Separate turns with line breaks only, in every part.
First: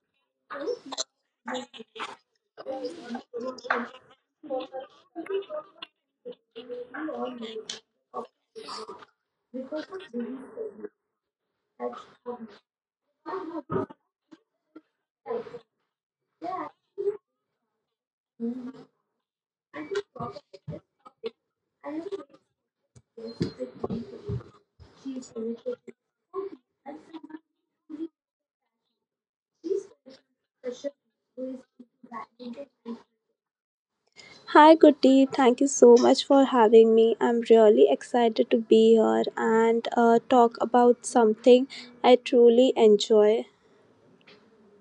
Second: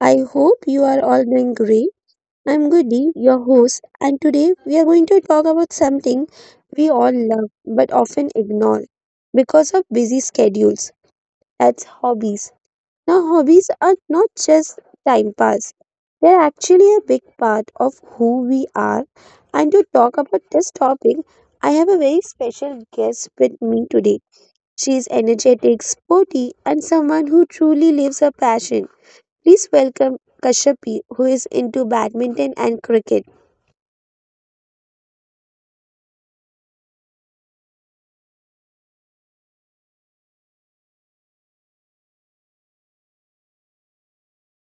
I hope you are all doing great. I'm Goody, your host, and today we are going to talk about something we all love but often ignore because of busy schedules. That's hobbies. Now, hobbies are not just time pass, they're actually a big part of who we are. And to talk about this topic, I have a very special guest with me today. She is energetic, sporty, and someone who truly lives her passion. Please welcome Kashyapi, who is into badminton and cricket.
Hi, Goody. Thank you so much for having me. I'm really excited to be here and talk about something I truly enjoy.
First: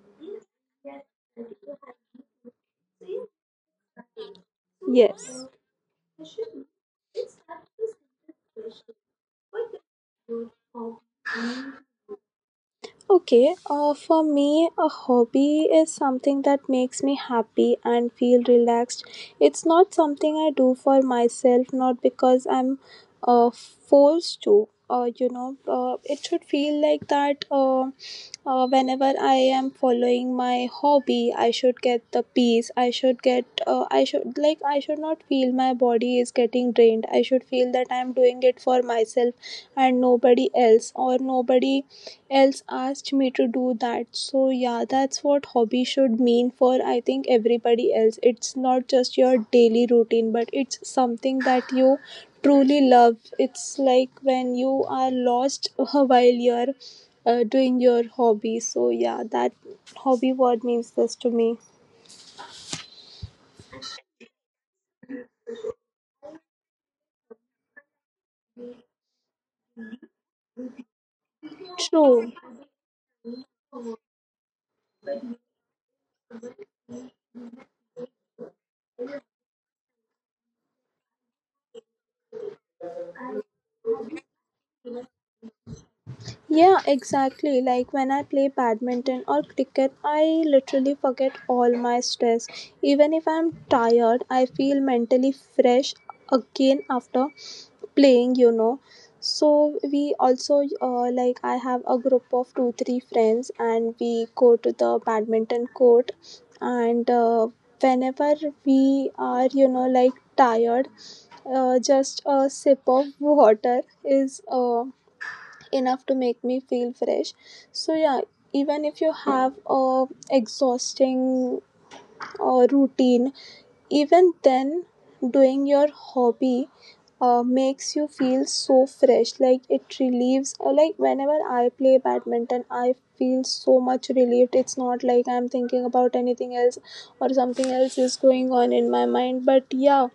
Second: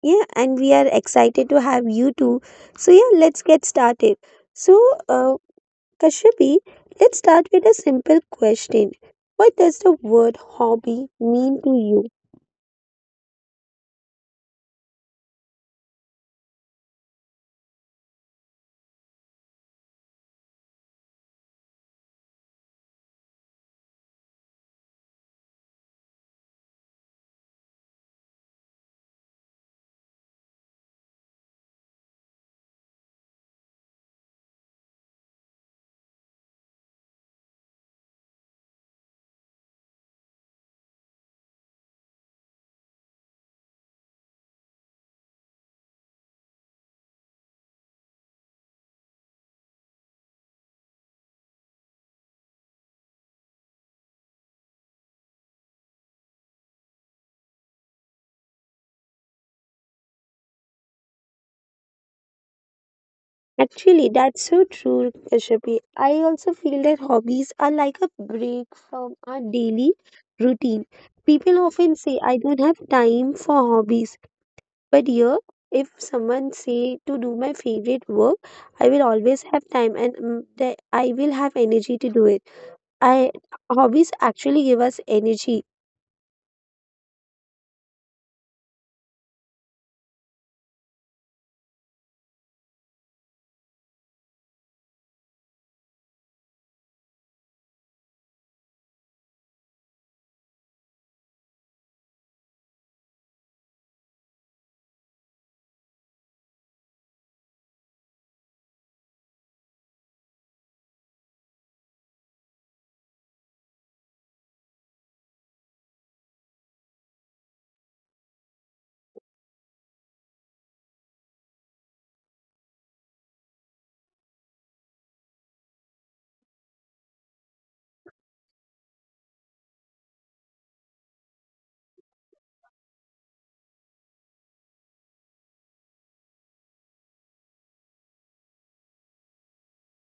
Yeah, and we are excited to have you too. So, yeah, let's get started. So, uh,
Yes.
Kashyapi, let's start with a simple question. What does the word hobby mean to you?
Okay. For me, a hobby is something that makes me happy and feel relaxed. It's not something I do for myself, not because I'm forced to. It should feel like that whenever I am following my hobby, I should get the peace. I should get, I should, like, I should not feel my body is getting drained. I should feel that I'm doing it for myself and nobody else, or nobody else asked me to do that. So, yeah, that's what hobby should mean for, I think, everybody else. It's not just your daily routine, but it's something that you truly love. It's like when you are lost while you're doing your hobby. So yeah, that hobby word means this to me.
Actually, that's so true, Kashapi. I also feel that hobbies are like a break from our daily routine. People often say,
True.
I don't have time for hobbies. But here, if someone say to do my favorite work, I will always have time and that I will have energy to do it. I hobbies actually give us energy.
Yeah, exactly. Like when I play badminton or cricket, I literally forget all my stress. Even if I'm tired, I feel mentally fresh again after playing, you know. So we also, like, I have a group of two three friends and we go to the badminton court, and whenever we are, you know, like, tired, just a sip of water is enough to make me feel fresh. So yeah, even if you have a exhausting routine, even then doing your hobby makes you feel so fresh. Like, it relieves, like, whenever I play badminton, I feel so much relieved. It's not like I'm thinking about anything else or something else is going on in my mind, but yeah.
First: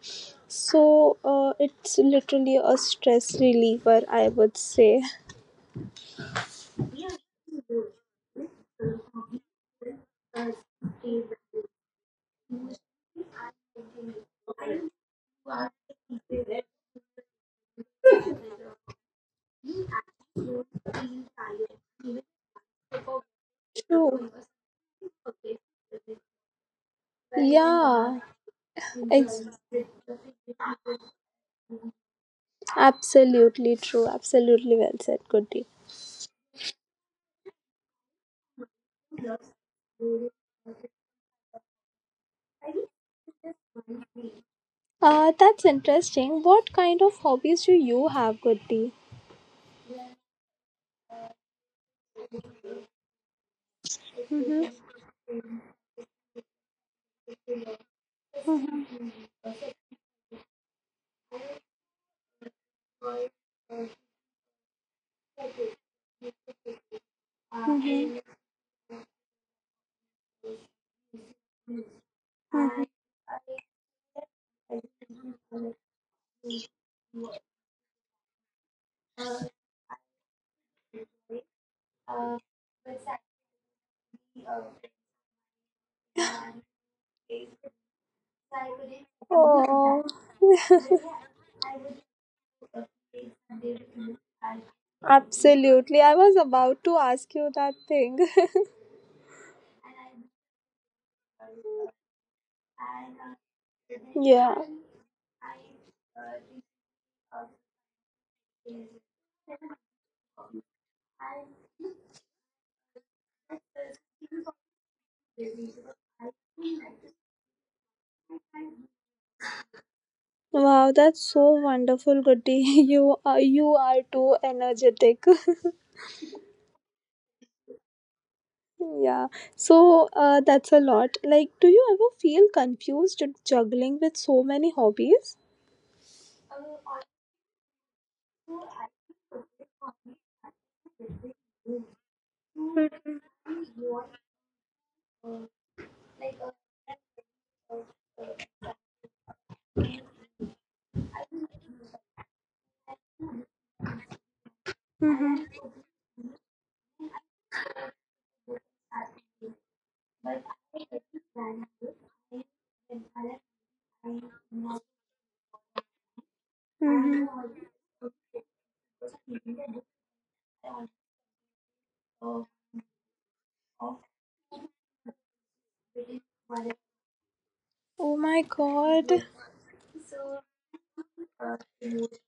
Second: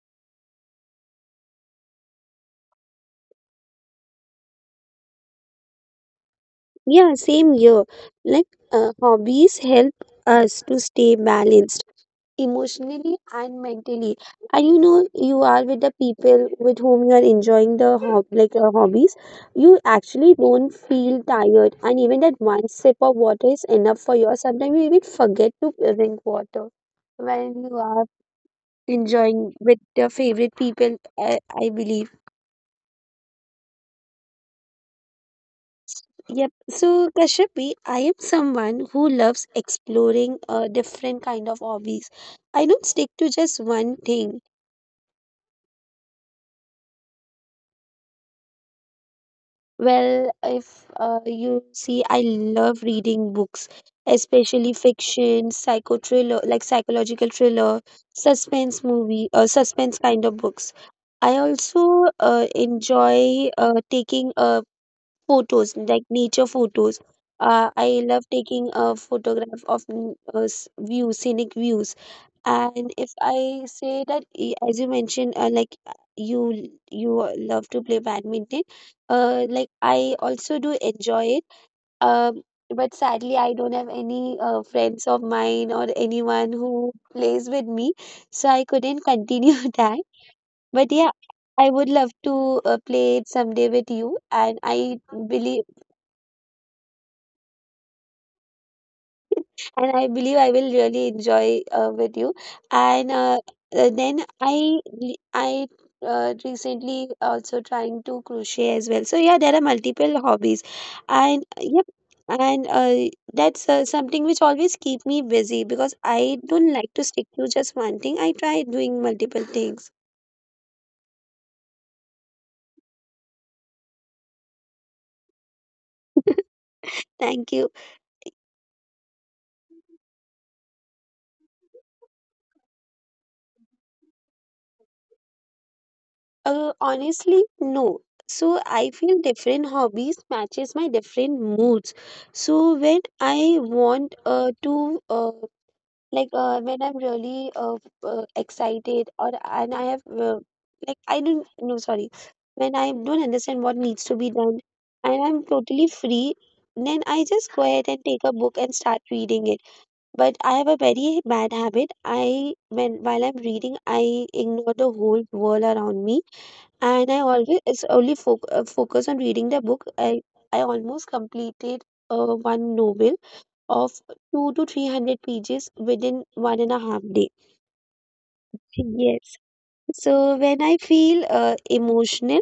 So it's literally a stress reliever, I would say.
Yeah, same here. Like hobbies help us to stay balanced emotionally and mentally, and you know you are with the people with whom you are enjoying the hobbies. You actually don't feel tired, and even that one sip of water is enough for you.
True.
Sometimes you even forget to drink water when you are
Yeah, ex-
enjoying with your favorite people, I believe.
absolutely true. Absolutely well said, Goody.
Yep. So Kashyapi, I am someone who loves exploring different kind of hobbies. I don't stick to just one thing.
That's interesting. What kind of hobbies do you have, Goody?
Well, if you see, I love reading books, especially fiction, psycho thriller, like psychological thriller, suspense movie, or suspense kind of books. I also enjoy taking a photos, like nature photos. I love taking a photograph of views, scenic views. And if I say that as you mentioned, like you l- you love to play badminton, like I also do enjoy it. um, but sadly I don't have any friends of mine or anyone who plays with me, so I couldn't continue that.
Oh,
But yeah, I would love to play it someday with you, and I believe
absolutely. I was about to ask you that thing.
and I believe I will really enjoy with you. And then
Yeah.
I re- I recently also trying to crochet as well. So yeah, there are multiple hobbies, and uh, yep, and that's something which always keep me busy because I don't like to stick to just one thing. I try doing multiple things.
Wow, that's so wonderful, Goody. You are too energetic.
Thank you.
Yeah. So that's a lot. Like, do you ever feel confused juggling with so many hobbies?
Honestly, no. So I feel different hobbies matches my different moods. So when I want to like when I'm really excited or and I have like I don't no sorry when I don't understand what needs to be done and I'm totally free, then I just go ahead and take a book and start reading it. But I have a very bad habit. I when while I'm reading, I ignore the whole world around me, and I
Mhm.
always it's only foc focus on reading the book. I almost completed one novel of two to three hundred pages within one and a half day.
Oh my
Yes.
god.
So when I feel emotional,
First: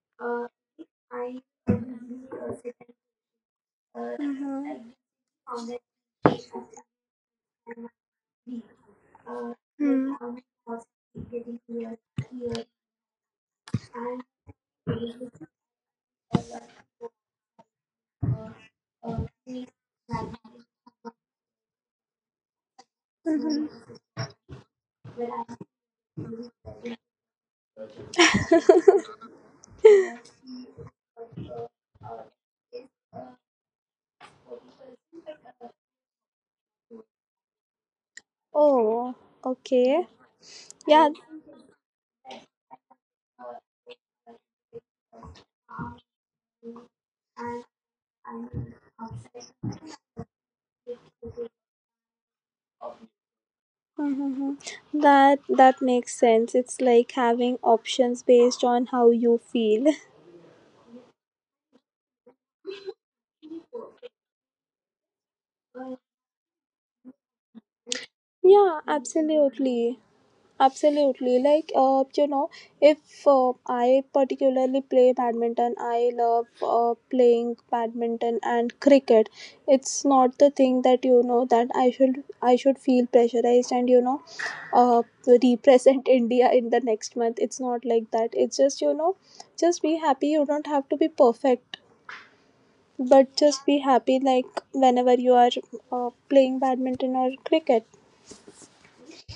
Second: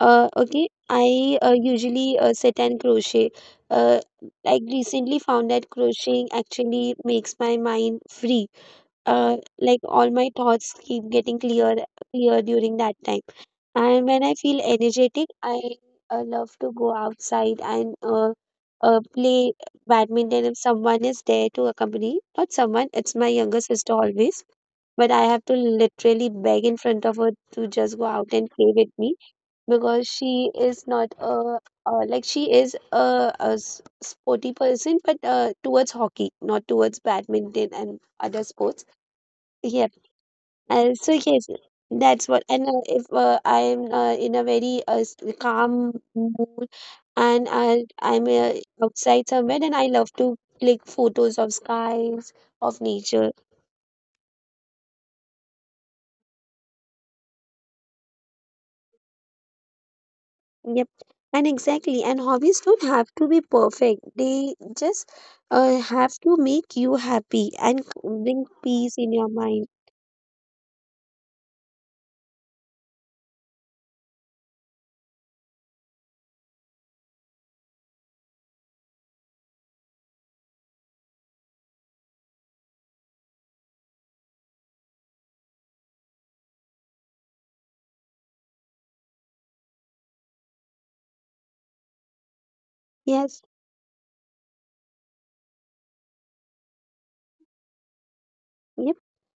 okay, I usually sit and crochet. Uh, like
Mm-hmm.
recently found that crocheting actually makes my mind free. Like all
Hmm.
my thoughts keep getting clear during that time. And when I feel energetic, I love to go outside and play badminton if someone is there to accompany. Not someone, it's my younger sister always, but I have to literally beg in front of her to just go out and play with me, because she is not a, like she is a sporty person, but towards hockey, not towards badminton and other sports.
Oh,
Yeah.
okay.
uh,
Yeah.
so yes, that's what. And if I'm in a very calm mood, and I'm outside somewhere, then I love to click photos of skies, of nature.
Mm-hmm. That makes sense. It's like having options based on how you feel.
Yep. And exactly. And hobbies don't have to be perfect. They just have to make you happy and bring
Yeah,
peace in your mind.
absolutely. Absolutely. Like, you know, if I particularly play badminton, I love playing badminton and cricket. It's not the thing that, you know, that I should feel pressurized and, you know, uh, represent India in the next month. It's not like that. It's just, you know, just be happy. You don't have to be perfect, but
Yes.
just be happy. Like whenever you are playing badminton or cricket.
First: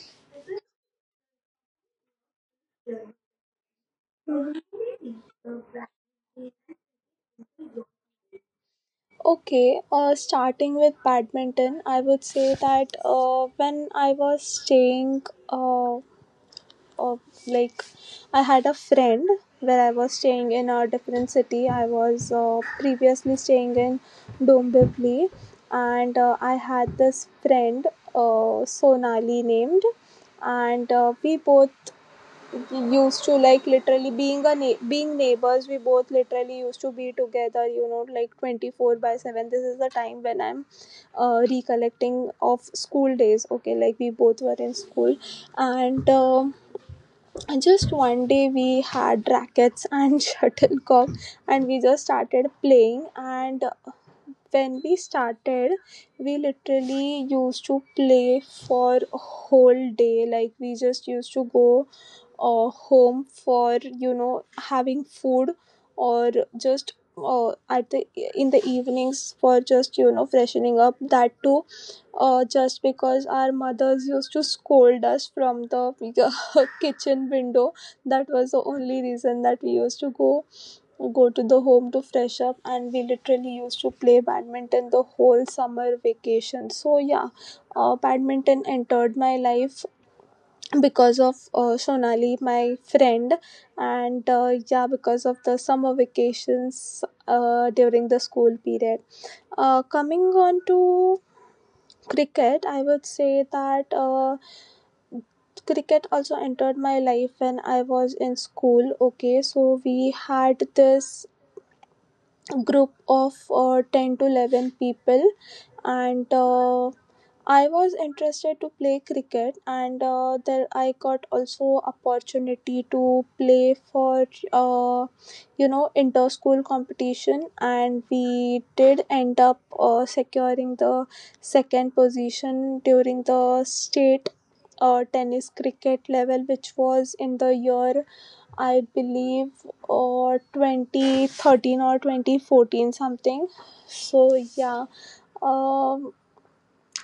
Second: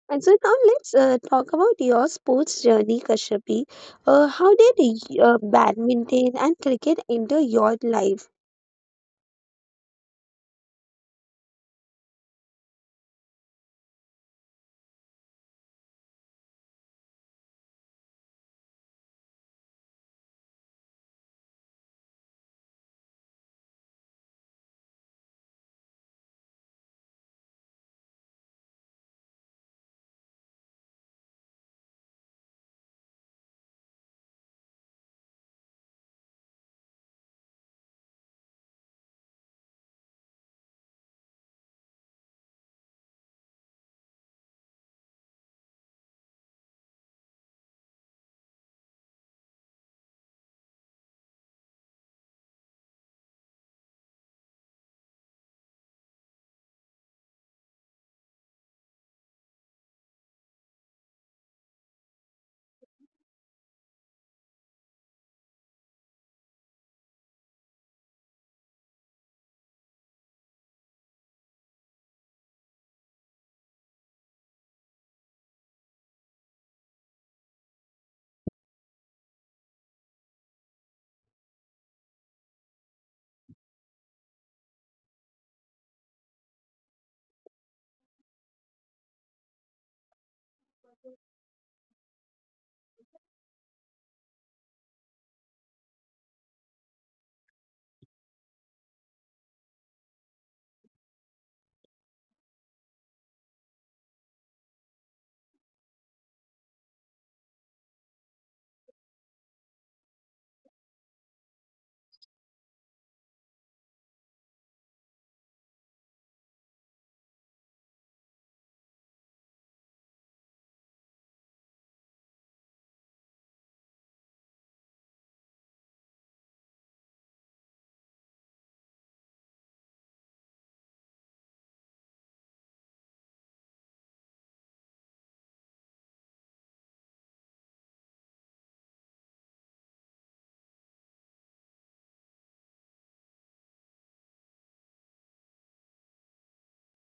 And so now let's talk about your sports journey, Kashyapi. How did badminton and cricket enter your life?
Okay, starting with badminton, I would say that when I was staying, uh, uh, like, I had a friend where I was staying in a different city. I was previously staying in Dombivli, and I had this friend, Sonali named, and we both used to, like, literally, being a being neighbors, we both literally used to be together, you know, like 24 by 7. This is the time when I'm recollecting of school days. Okay, like we both were in school, and just one day we had rackets and shuttlecock, and we just started playing. And when we started, we literally used to play for a whole day. Like, we just used to go home for, you know, having food, or just at the in the evenings for just, you know, freshening up. That too just because our mothers used to scold us from the kitchen window. That was the only reason that we used to go to the home to fresh up. And we literally used to play badminton the whole summer vacation. So yeah, badminton entered my life because of Sonali, my friend, and yeah, because of the summer vacations during the school period. Coming on to cricket, I would say that cricket also entered my life when I was in school. Okay, so we had this group of 10 to 11 people, and I was interested to play cricket, and there I got also opportunity to play for uh, you know, inter school competition, and we did end up securing the second position during the state tennis cricket level, which was in the year, I believe, 2013 or 2014 something. So yeah, um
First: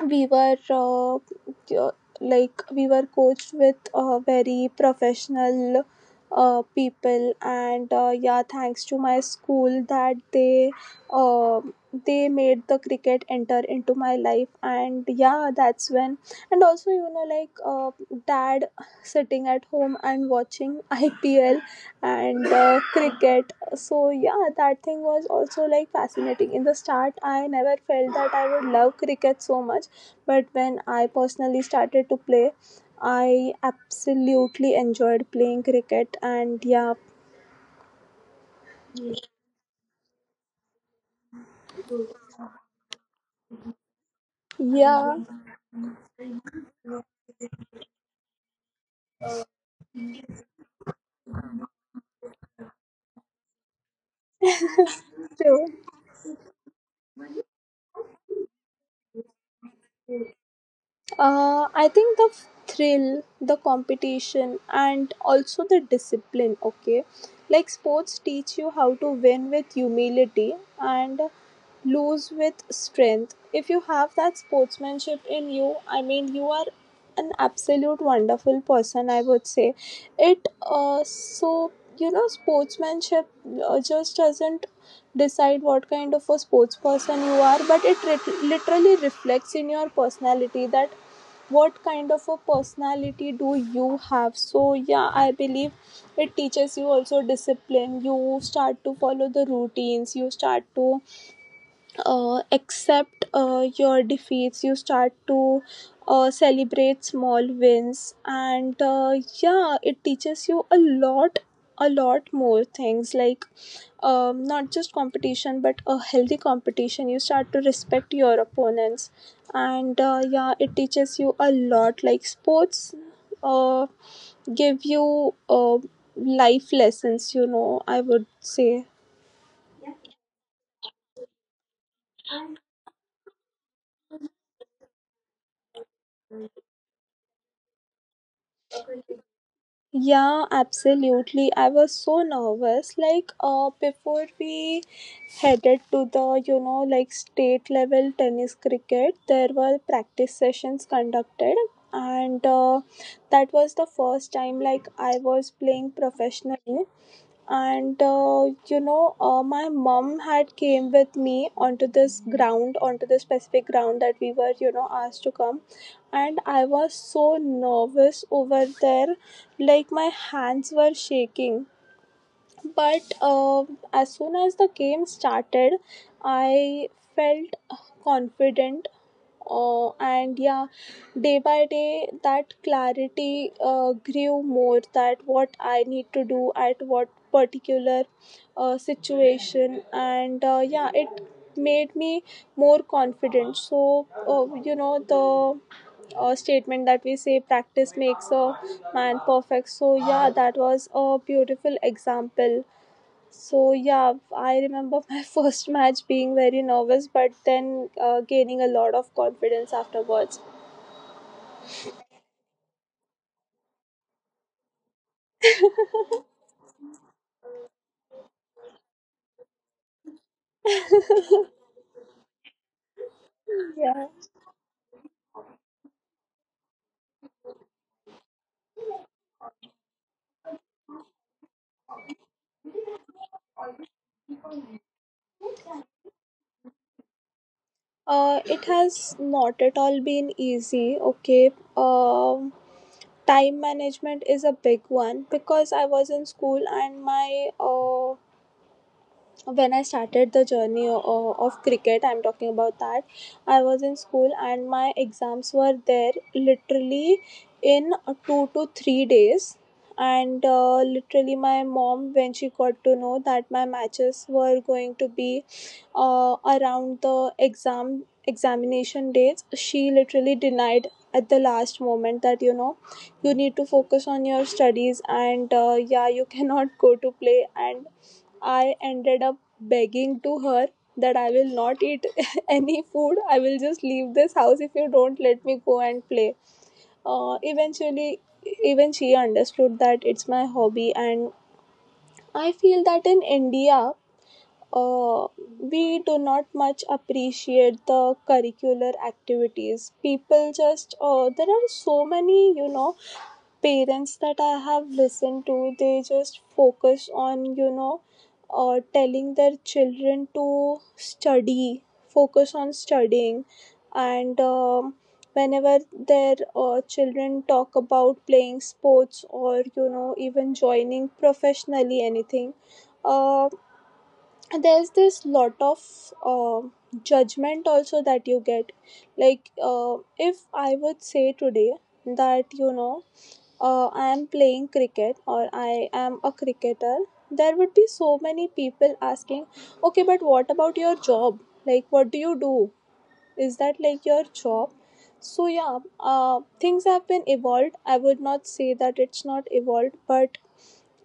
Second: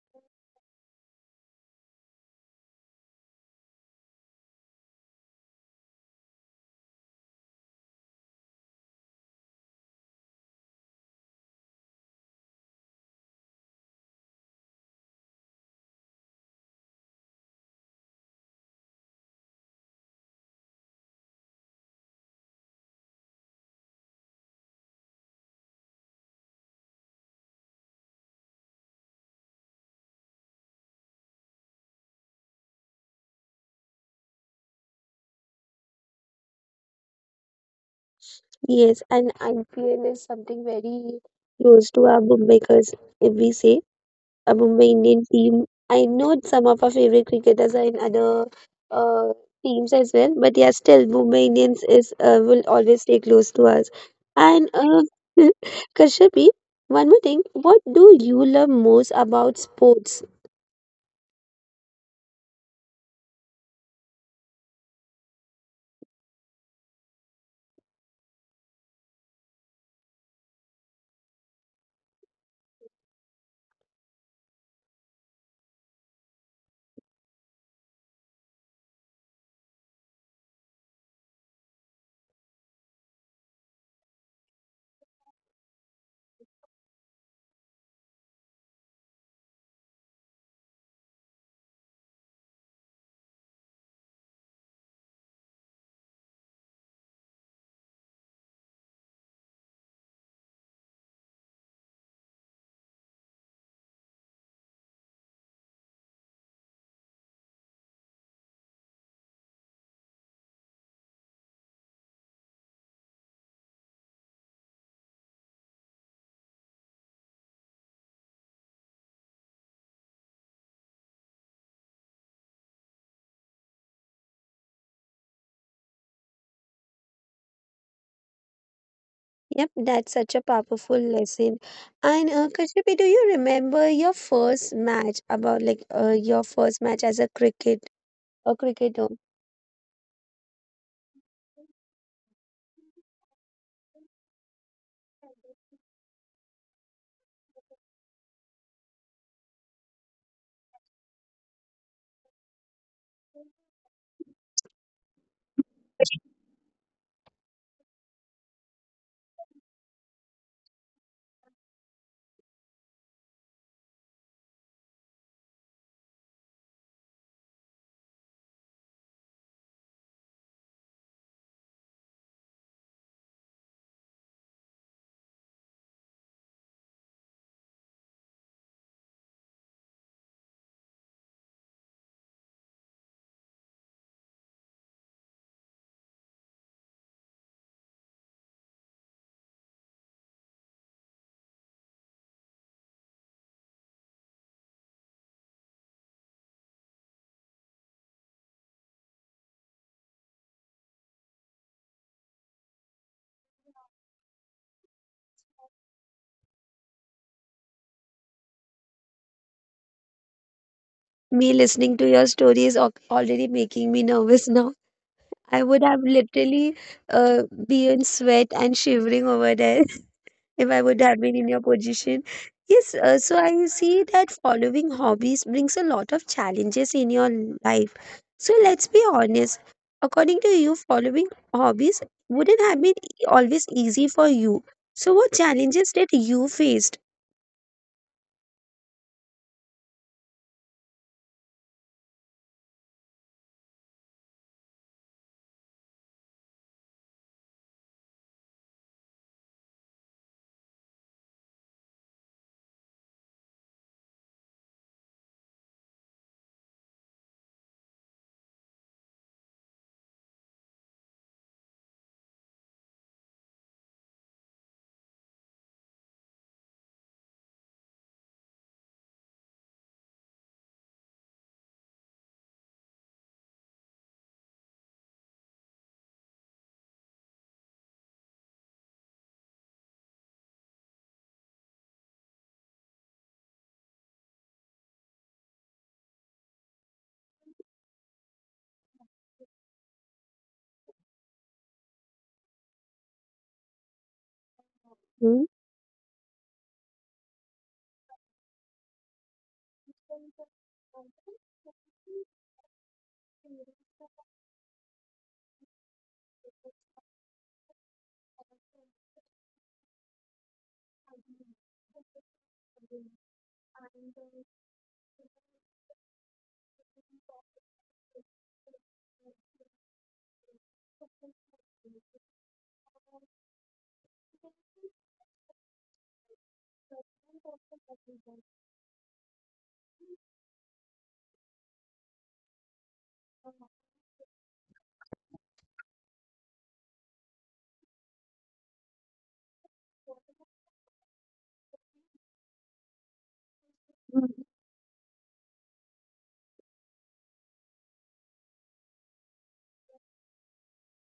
we were, like, we were coached with very professional people. And yeah, thanks to my school that uh, they made the cricket enter into my life. And yeah, that's when. And also, you know, like, dad sitting at home and watching ipl and cricket. So yeah, that thing was also like fascinating. In the start, I never felt that I would love cricket so much, but when I personally started to play, I absolutely enjoyed playing cricket. And yeah,
Yes, and IPL is something very close to our Mumbai, because if we say a Mumbai
yeah,
Indian team, I know some of our favorite cricketers are in other uh, teams as well, but yeah, still Mumbai Indians is will always stay close to us. And
true.
Kashyapi, one more thing, what do you love most about sports?
I think the thrill, the competition, and also the discipline. Okay, like sports teach you how to win with humility and lose with strength. If you have that sportsmanship in you, I mean, you are an absolute wonderful person, I would say it. So, you know, sportsmanship just doesn't decide what kind of a sports person you are, but it literally reflects in your personality that what kind of a personality do you have. So yeah, I believe it teaches you also discipline. You start to follow the routines. You start to accept your defeats. You start to celebrate small wins. And yeah, it teaches you a lot, a lot more things like, not just competition but a healthy competition. You start to respect your opponents, and yeah, it teaches you a lot. Like sports uh, give you life lessons, you know, I would say.
Yep, that's such a powerful lesson. And Kashyapi, do you remember your first match, about your first match as a cricketer?
Yeah, absolutely. I was so nervous. Like, before we headed to the, you know, like, state level tennis cricket, there were practice sessions conducted. And that was the first time, like, I was playing professionally. And my mom had came with me onto this ground, onto this specific ground that we were, you know, asked to come. And I was so nervous over there. Like, my hands were shaking, but as soon as the game started, I felt confident. And yeah, day by day that clarity grew more, that what I need to do at what particular situation. And yeah, it made me more confident. So you know, the statement that we say, practice makes a man perfect. So yeah, that was a beautiful example. So yeah, I remember my first match being very nervous, but then gaining a lot of confidence afterwards.
Me listening to your story is already making me nervous now. I would have literally be in sweat and shivering over there, if I would have been in your position. Yes, so I
Yeah.
see that following hobbies brings a lot of challenges in your life. So let's be honest. According to you, following hobbies wouldn't have been always easy for you. So what challenges did you faced?
It has not at all been easy. Okay. Um, Time management is a big one, because I was in school, and my when I started the journey of cricket, I'm talking about that. I was in school and my exams were there literally in 2 to 3 days. And literally, my mom, when she got to know that my matches were going to be around the examination dates, she literally denied at the last moment that, you know, you need to focus on your studies. And yeah, you cannot go to play. And I ended up begging to her that I will not eat any food. I will just leave this house if you don't let me go and play. Eventually, even she understood that it's my hobby. And I feel that in India, uh,
Hmm?
we do not much appreciate the curricular activities. People just, there are so many, you know, parents that I have listened to, they just focus on, you know, telling their children to study, focus on studying. And whenever their children talk about playing sports or, you know, even joining professionally anything, uh, there's this lot of uh, judgment also that you get. Like, if I would say today that, you know, I am playing cricket or I am a cricketer, there would be so many people asking, okay, but what about your job? Like, what do you do? Is that like your
Mm,
job? So, yeah, things have been evolved. I would not say that it's not evolved, but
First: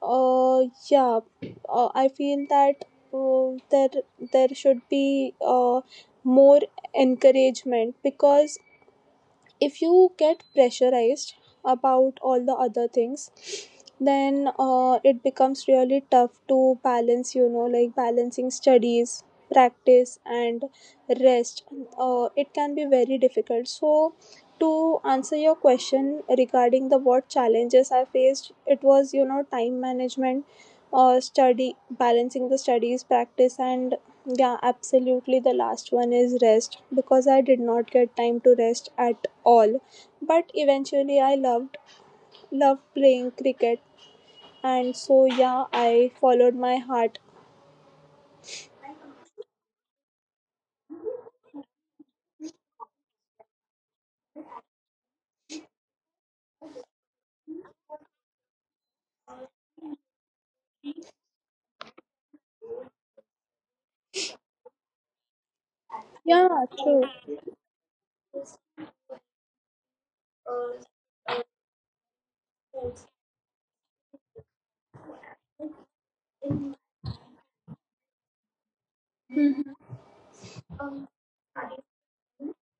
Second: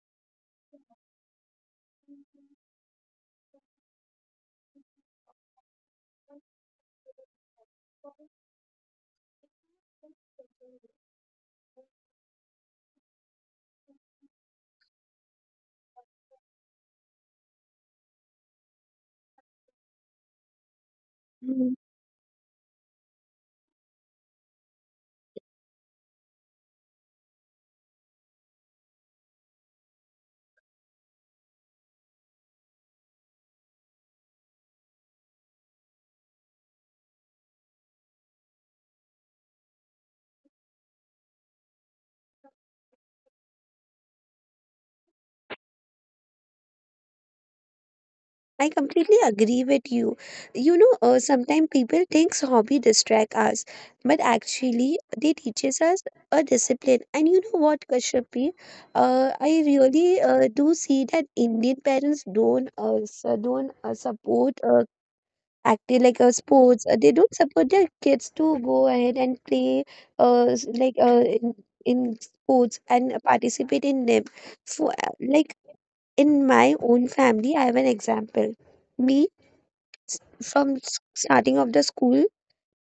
uh, yeah, I feel that uh, there, there should be more encouragement because if you get pressurized about all the other things then it becomes really tough to balance, balancing studies, practice, and rest
mm.
uh, It can be very difficult. So to answer your question regarding the what challenges I faced, it was time management, study, balancing the studies, practice, and yeah, absolutely. The last one is rest, because I did not get time to rest at all. But eventually I loved playing cricket, and so yeah, I followed my heart.
I completely agree with you. You know, sometimes people thinks hobby distract us, but actually they teaches us a discipline. And you know what, Kashyapi? I really do see that Indian parents don't support active like
Yeah,
sports.
true.
They don't support their kids to go ahead and play uh, s- like uh, in, in sports and participate in them. So, like in my own family, I have an example. Me s- from s- Starting of the school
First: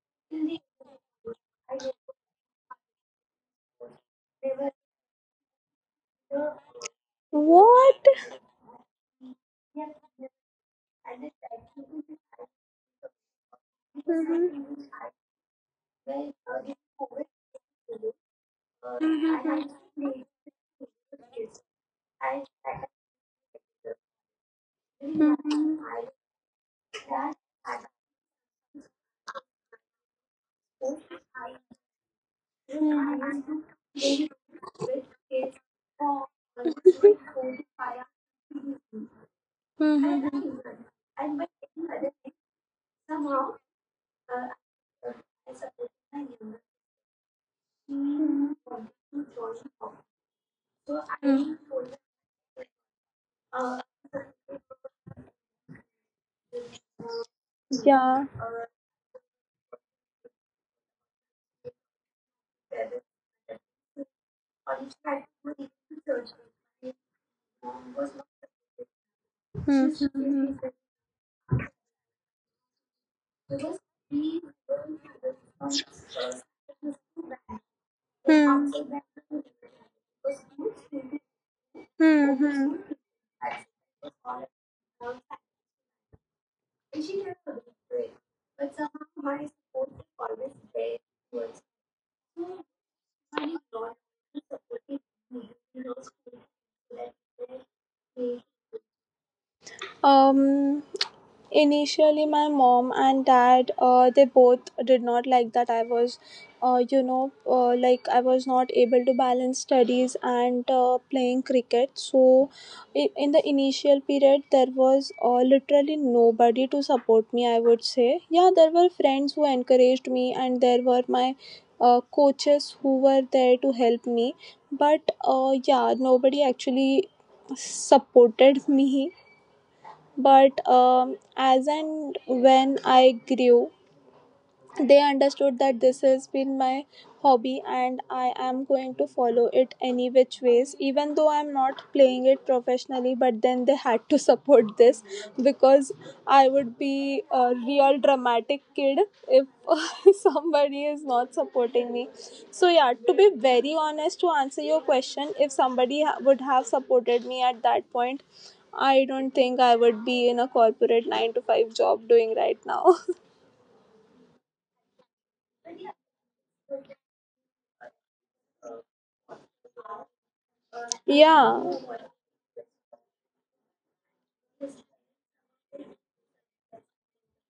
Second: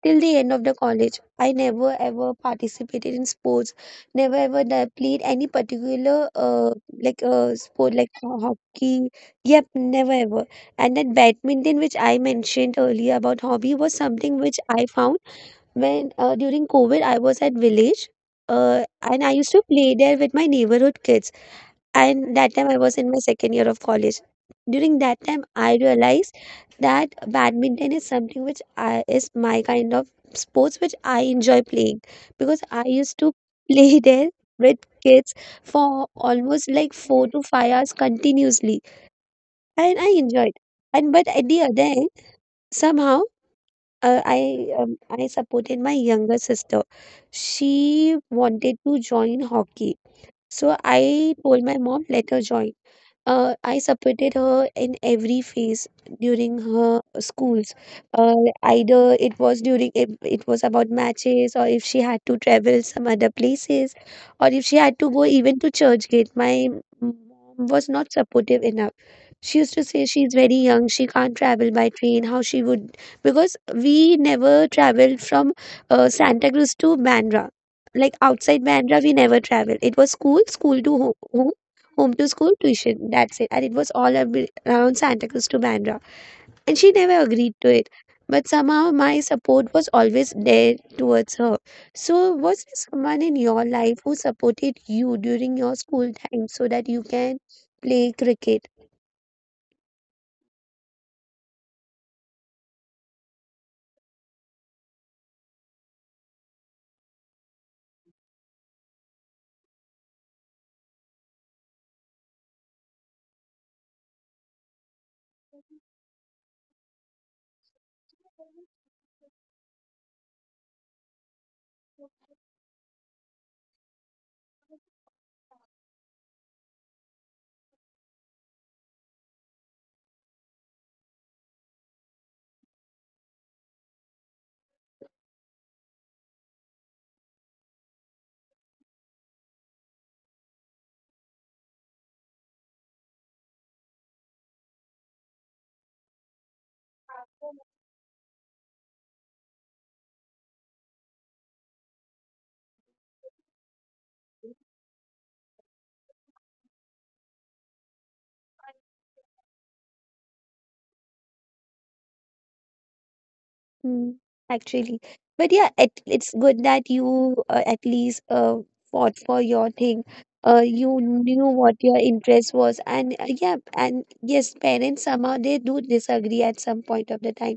till the end of the college, I never ever participated in sports, never ever played any particular sport
What?
like hockey. Yep, never ever. And that badminton, which I mentioned earlier about hobby, was something which
Mhm.
I found when during COVID I was at village. And I used to play there with my neighborhood kids, and that time I was in my second year of college. During that time, I realized that badminton is something which is my kind of sports which I enjoy playing, because I used to play there with kids for almost like 4 to 5 hours continuously, and I enjoyed.
Mhm.
And but at the other end, somehow I supported my younger sister. She wanted to join hockey, so I told
Mhm.
my mom let her join. I supported her in every phase during her schools.
Yeah.
Uh, either it was about matches, or if she had to travel some other places, or if she had to go even to Churchgate. My mom was not supportive enough. She used to say she's very young, she can't travel by train. How she would, because we never traveled from Santa Cruz to Bandra. Like outside Bandra, we never traveled. It was school, school to home, home to school tuition. That's it. And it was all around Santa Cruz to Bandra. And she never agreed to it. But somehow my support was always there towards her. So, was there someone in your life who supported you during your school time so that you can play cricket?
Um Initially my mom and dad, they both did not like that I was you know like I was not able to balance studies and playing cricket. So in the initial period, there was literally nobody to support me, I would say. Yeah, there were friends who encouraged me, and there were my coaches who were there to help me, but yeah, nobody actually supported me. But as and when I grew, they understood that this has been my hobby and I am going to follow it any which ways, even though I'm not playing it professionally. But then they had to support this, because I would be a real dramatic kid if somebody is not supporting me. So yeah, to be very honest, to answer your question, if somebody would have supported me at that point, I don't think I would be in a corporate 9 to 5 job doing right now.
Mm, actually, but yeah, it's good that you at least fought for your thing. You knew
Yeah.
what your interest was, and yes, parents somehow they do disagree at some point of the time,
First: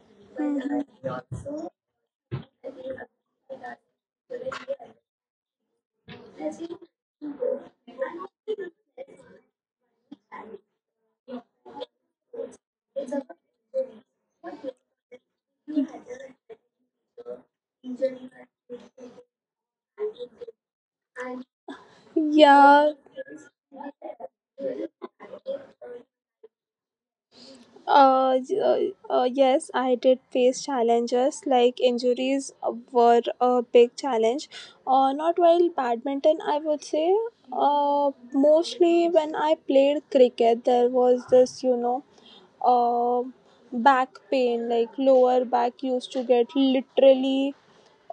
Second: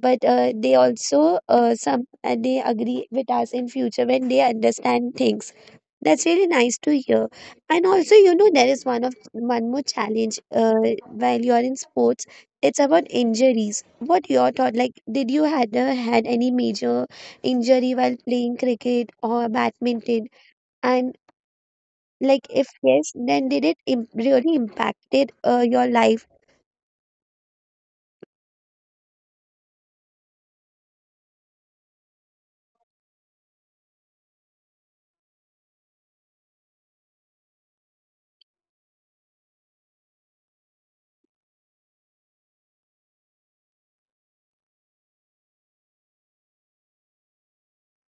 but they also some they agree with us in future when they understand things. That's really nice to hear. And also, you know, there is one more challenge while you're in sports. It's about injuries. What your thought? Like, did you had any major injury while playing cricket or badminton? And like, if
Yeah,
yes, then did it im really impacted your life?
uh, y- uh, yes, I did face challenges, like injuries were a big challenge. Not while badminton, I would say. Mostly when I played cricket, there was this, uh, back pain, like lower back used to get literally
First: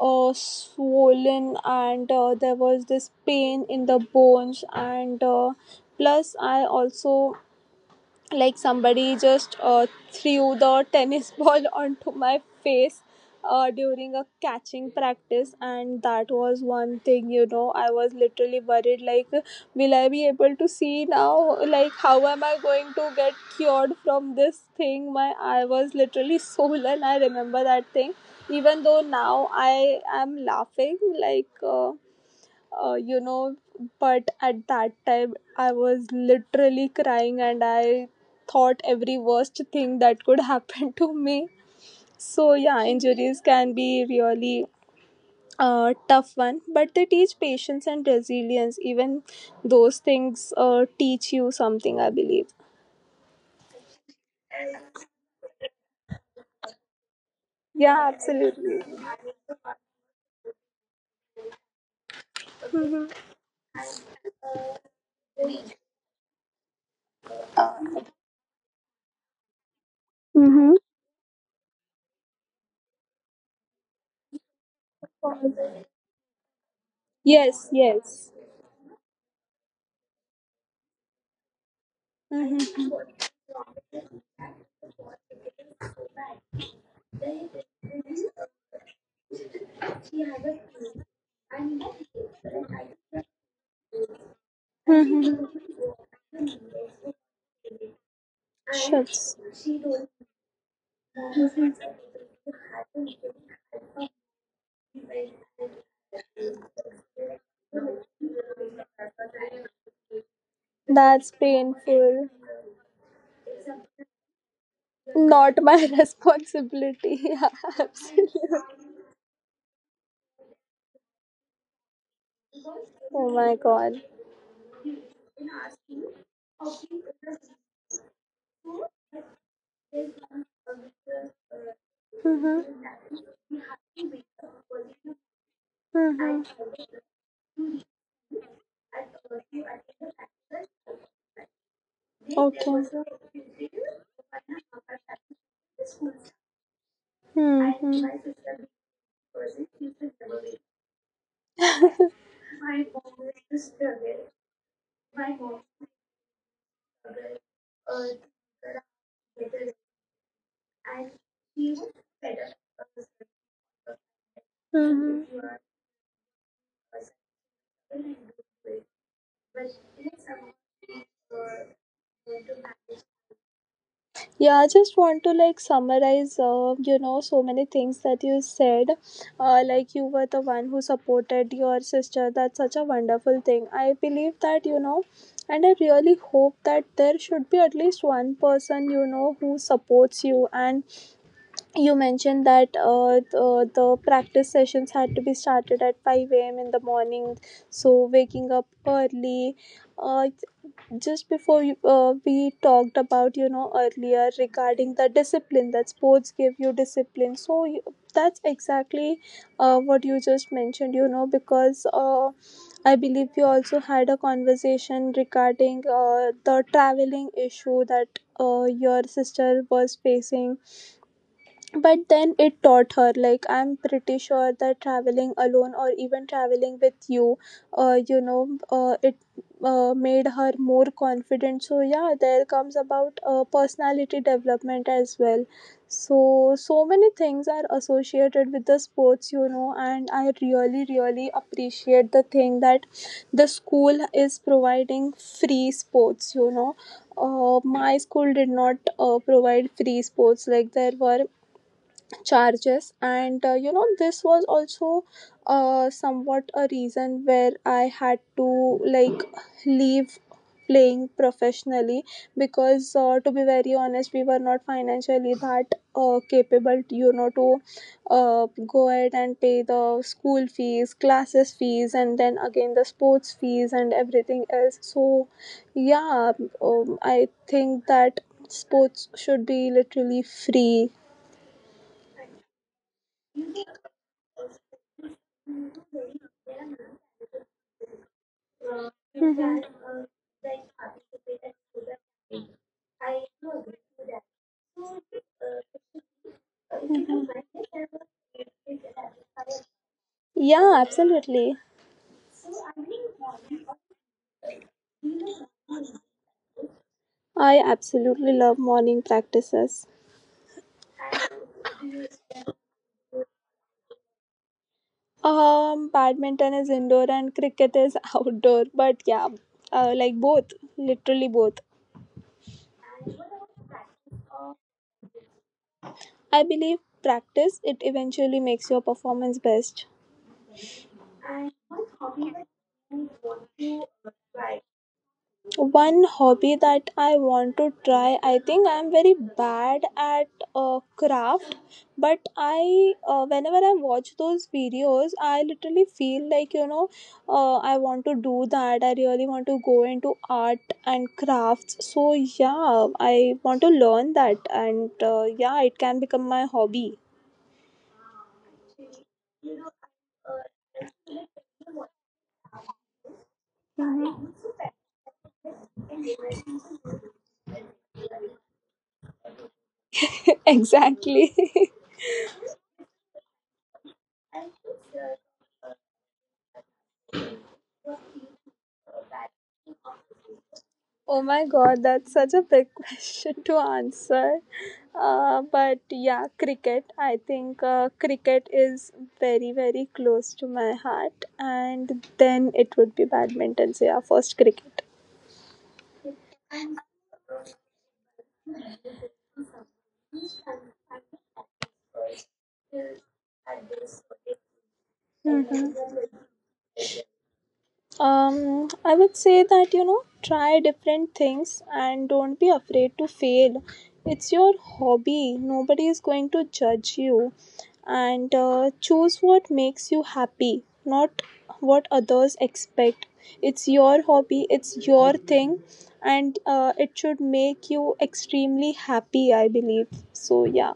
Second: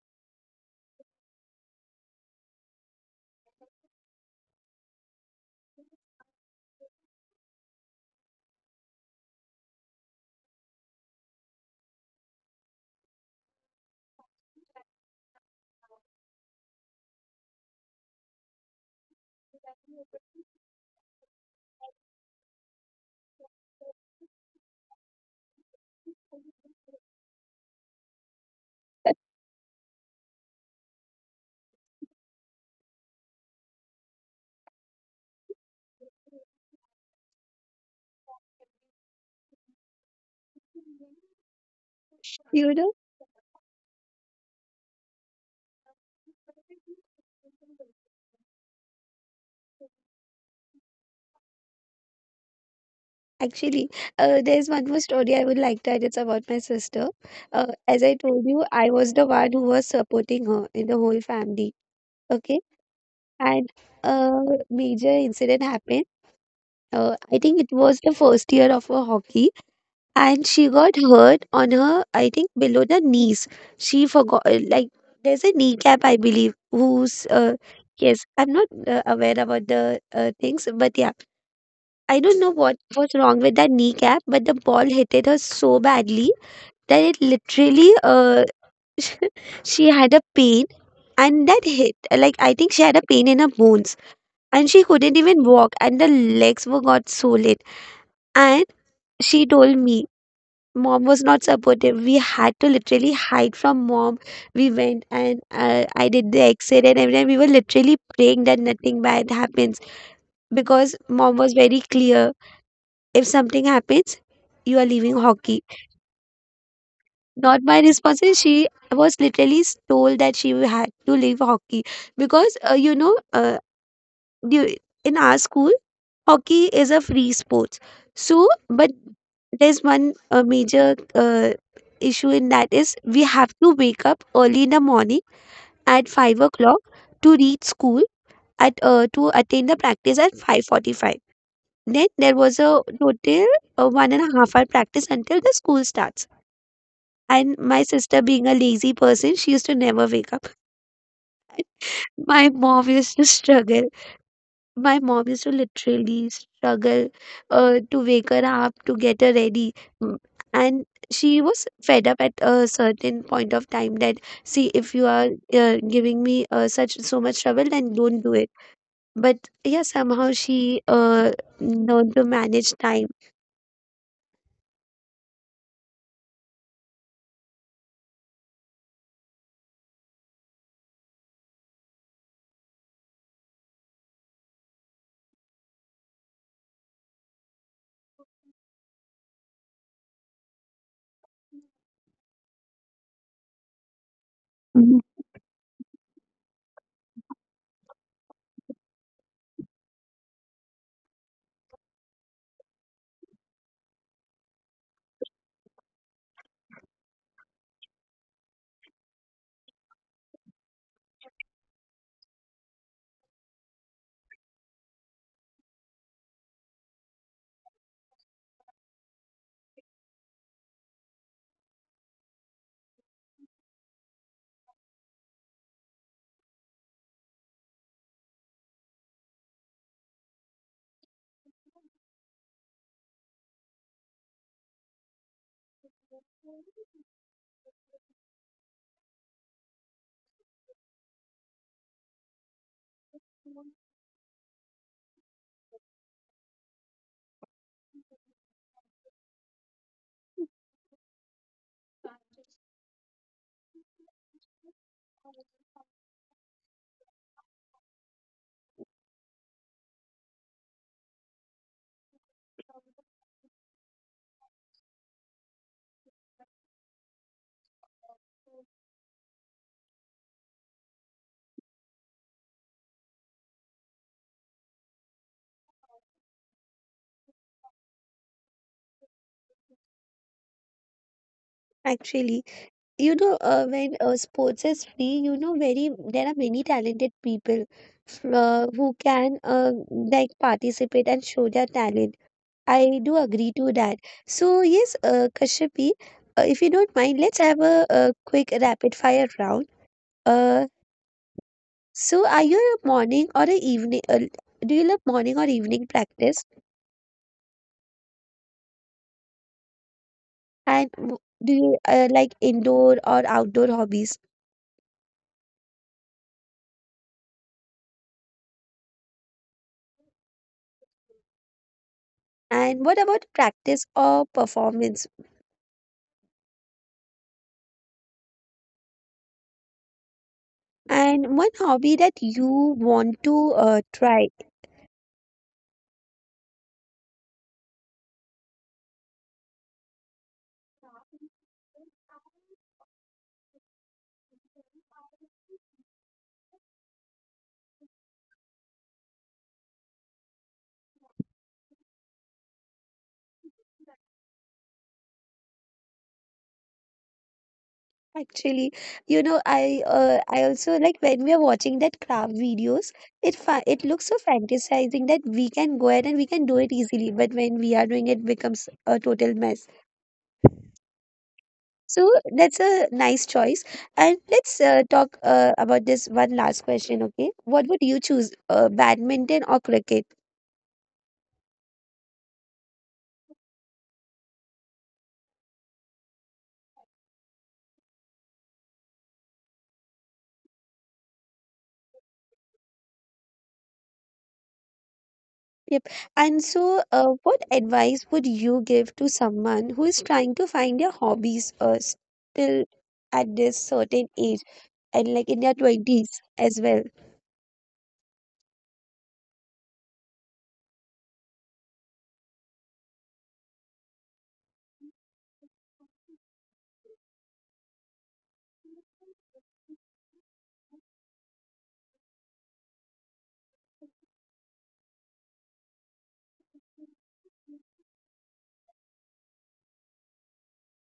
swollen, and there was this pain in the bones, and plus I also, like, somebody just threw the tennis ball onto my face during a catching practice. And that was one thing, you know, I was literally worried, like, will I be able to see now, like how am I going to get cured from this thing. My I was literally swollen, I remember that thing, even though now I am laughing, like uh, you know but at that time I was literally crying, and I thought every worst thing that could happen to me. So
You
yeah,
know?
injuries can be really tough one, but they teach patience and resilience. Even those things teach you something, I believe.
Actually, there's one more story I would like to add. It's about my sister. As I
Yeah,
told you, I
absolutely.
was the one who was supporting her in the whole family. Okay.
Mm-hmm.
And a major incident happened. I think it was the first year of her hockey, and she
Mm-hmm.
got hurt on her, I think, below the knees. She forgot, like, there's a kneecap, I believe, who's,
Yes,
yes,
yes.
I'm not aware about the things, but yeah I don't know what
Mm-hmm.
was wrong with that kneecap, but the ball hit it her so badly that it literally, she had a pain. And that hit, like, I think she had a pain in her bones. And she couldn't
Mm-hmm.
even walk, and the legs were got solid. And
Shucks.
she told me, Mom was not supportive. We had to literally hide from mom. We went and I did the exit and everything. We were literally praying that nothing bad happens because mom
That's
was very clear.
painful.
If something happens, you are leaving hockey.
Not my responsibility. Yeah,
Not my responsibility.
absolutely.
She was literally told that she had to leave hockey because,
Oh my god.
du- in our school, hockey is a free sport. So, but there's one major issue in that
Mm-hmm.
is we have to wake up early in the morning at 5
Mm-hmm.
o'clock to reach school at to attend the practice at 5:45. Then there was
Okay.
a total
Mm-hmm.
1.5 hour practice until the school starts. And my sister, being a lazy person, she used to never wake up. My mom used to struggle. My mom used to literally struggle to wake her up, to get her ready. Mm, And she was fed up at a certain point of time that, see, if you
Mm-hmm.
are giving me such so much trouble, then don't do it. But yeah, somehow she learned to manage time.
Yeah, I just want to, like, summarize, you know, so many things that you said. Like, you were the one who supported your sister. That's such a wonderful thing. I believe that, you know, and I really hope that there should be at least one person, you know, who supports you. And you mentioned that the practice sessions
Mhm.
had to be started at 5 a.m. in the morning, so waking up early. Uh, just before we talked about, you know, earlier regarding the discipline, that sports give you discipline. So you, that's exactly what you just mentioned, you know. Because I believe we also had a conversation regarding the traveling issue that your sister was facing. But then it taught her, like, I'm pretty sure that traveling alone, or even traveling with you, you know it made her more confident. So yeah, there comes about personality development as well. So so many things are associated with the sports, you know, and I really really appreciate the thing that the school is providing free sports, you know. Uh, my school did not provide free sports. Like, there were charges, and this was also somewhat a reason where I had to, like, leave playing professionally. Because to be very honest, we were not financially that capable to, to go ahead and pay the school fees, classes fees, and then again the sports fees and everything else. So yeah, I think that sports should be literally free.
Actually, you know, when sports is free, you know, very there are many talented people who can like participate and show their talent. I do agree to that. So yes, Kashyapi, if you don't mind, let's have a quick rapid fire round. uh,
Yeah, absolutely.
so, are you a morning or a evening do you love morning or evening practice?
I absolutely love morning practices.
and w- do you like indoor or outdoor hobbies?
Badminton is indoor and cricket is outdoor, but yeah, like both, literally both.
And what about practice or performance?
I believe practice, it eventually makes your performance best.
And one hobby that you want to try.
One hobby that I want to try, I think I'm very bad at craft. But I whenever I watch those videos, I literally feel like, you know, I want to do that. I really want to go into art and crafts. So yeah, I want to learn that, and yeah, it can become my hobby.
Actually, you know, I also like when we are watching that craft videos, it looks so fantasizing that we can go ahead and we can do it easily, but when we are doing it becomes a total mess.
Exactly.
So that's a nice choice. And let's talk about this one last question, okay? What would you choose, badminton or cricket?
Oh my god, that's such a big question to answer. But yeah, cricket. I think cricket is very, very close to my heart. And then it would be badminton. So yeah, first cricket.
Yep. And so, what advice would you give to someone who is trying to find their hobbies still at this certain age and like in their 20s as well?
I would say that, you know, try different things and don't be afraid to fail. It's your hobby, nobody is going to judge you, and choose what makes you happy, not what others expect. It's your hobby, it's your thing, and it should make you extremely happy, I believe. So, yeah.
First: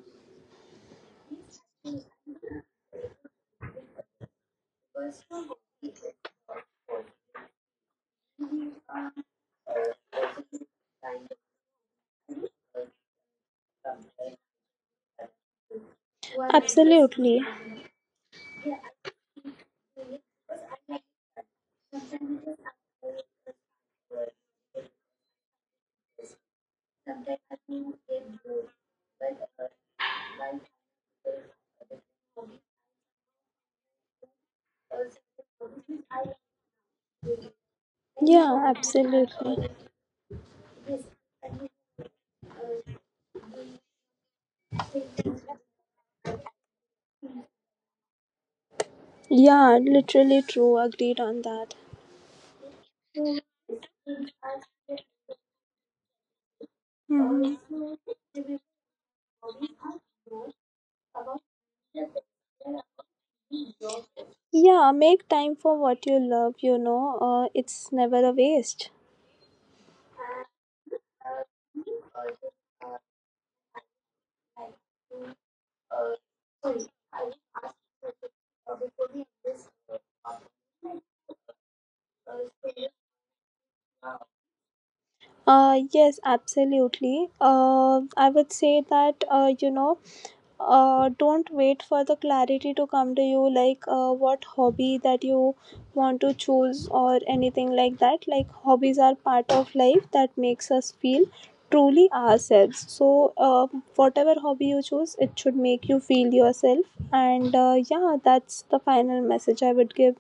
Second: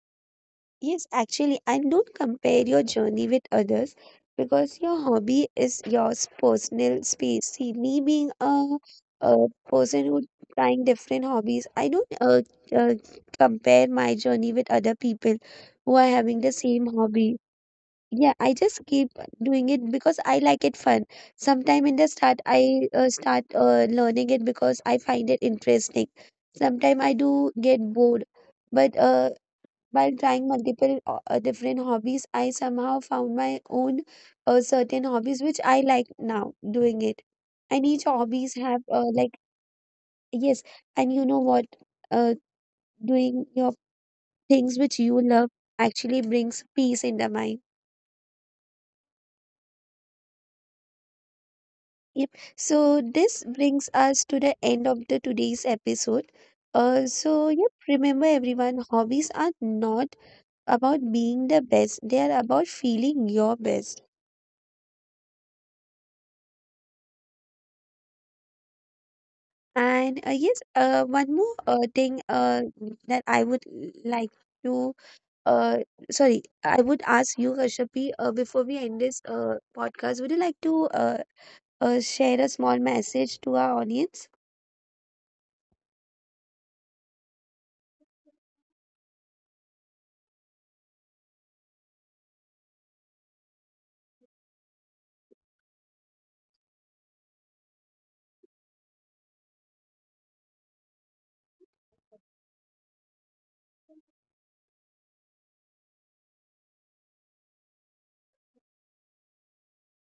Yes, actually, and don't compare your journey with others, because your hobby is your personal space. See, me being a person who trying different hobbies, I don't uh, compare my journey with other people who are having the same hobby.
Absolutely.
Yeah, I just keep doing it because I like it fun. Sometime in the start, I start learning it because I find it interesting. Sometime I do get bored, but while trying different hobbies, I somehow found my own certain hobbies which I like now doing it. And each hobbies
Yeah,
have like
absolutely.
yes, and you know what, uh, doing your things which you love actually brings peace in the mind.
Yeah, literally true. Agreed on that.
Yep. So this brings us to the end of the today's episode. So yep, remember everyone, hobbies are not about being the best; they are about feeling your best.
Yeah, make time for what you love, you know, it's never a waste.
And yes, one more thing that I would like to uh, sorry, I would ask you, Kashyapi, before we end this podcast, would you like to share a small message to our audience?
Yes, absolutely. I would say that, you know, don't wait for the clarity to come to you, like what hobby that you want to choose or anything like that. Like, hobbies are part of life that makes us feel truly ourselves. So, whatever hobby you choose, it should make you feel yourself. And yeah, that's the final message I would give.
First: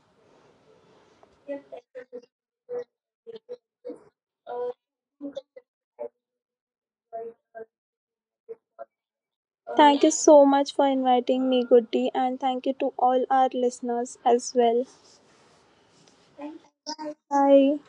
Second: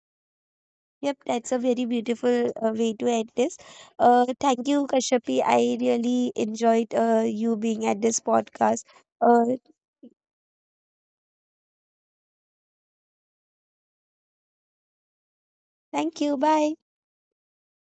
Yep, that's a very beautiful way to end this. Thank you, Kashyapi. I really enjoyed you being at this podcast. Uh,
Thank you so much for inviting me, Goody, and thank you to all our listeners as well.
Thank you. Bye.
Bye.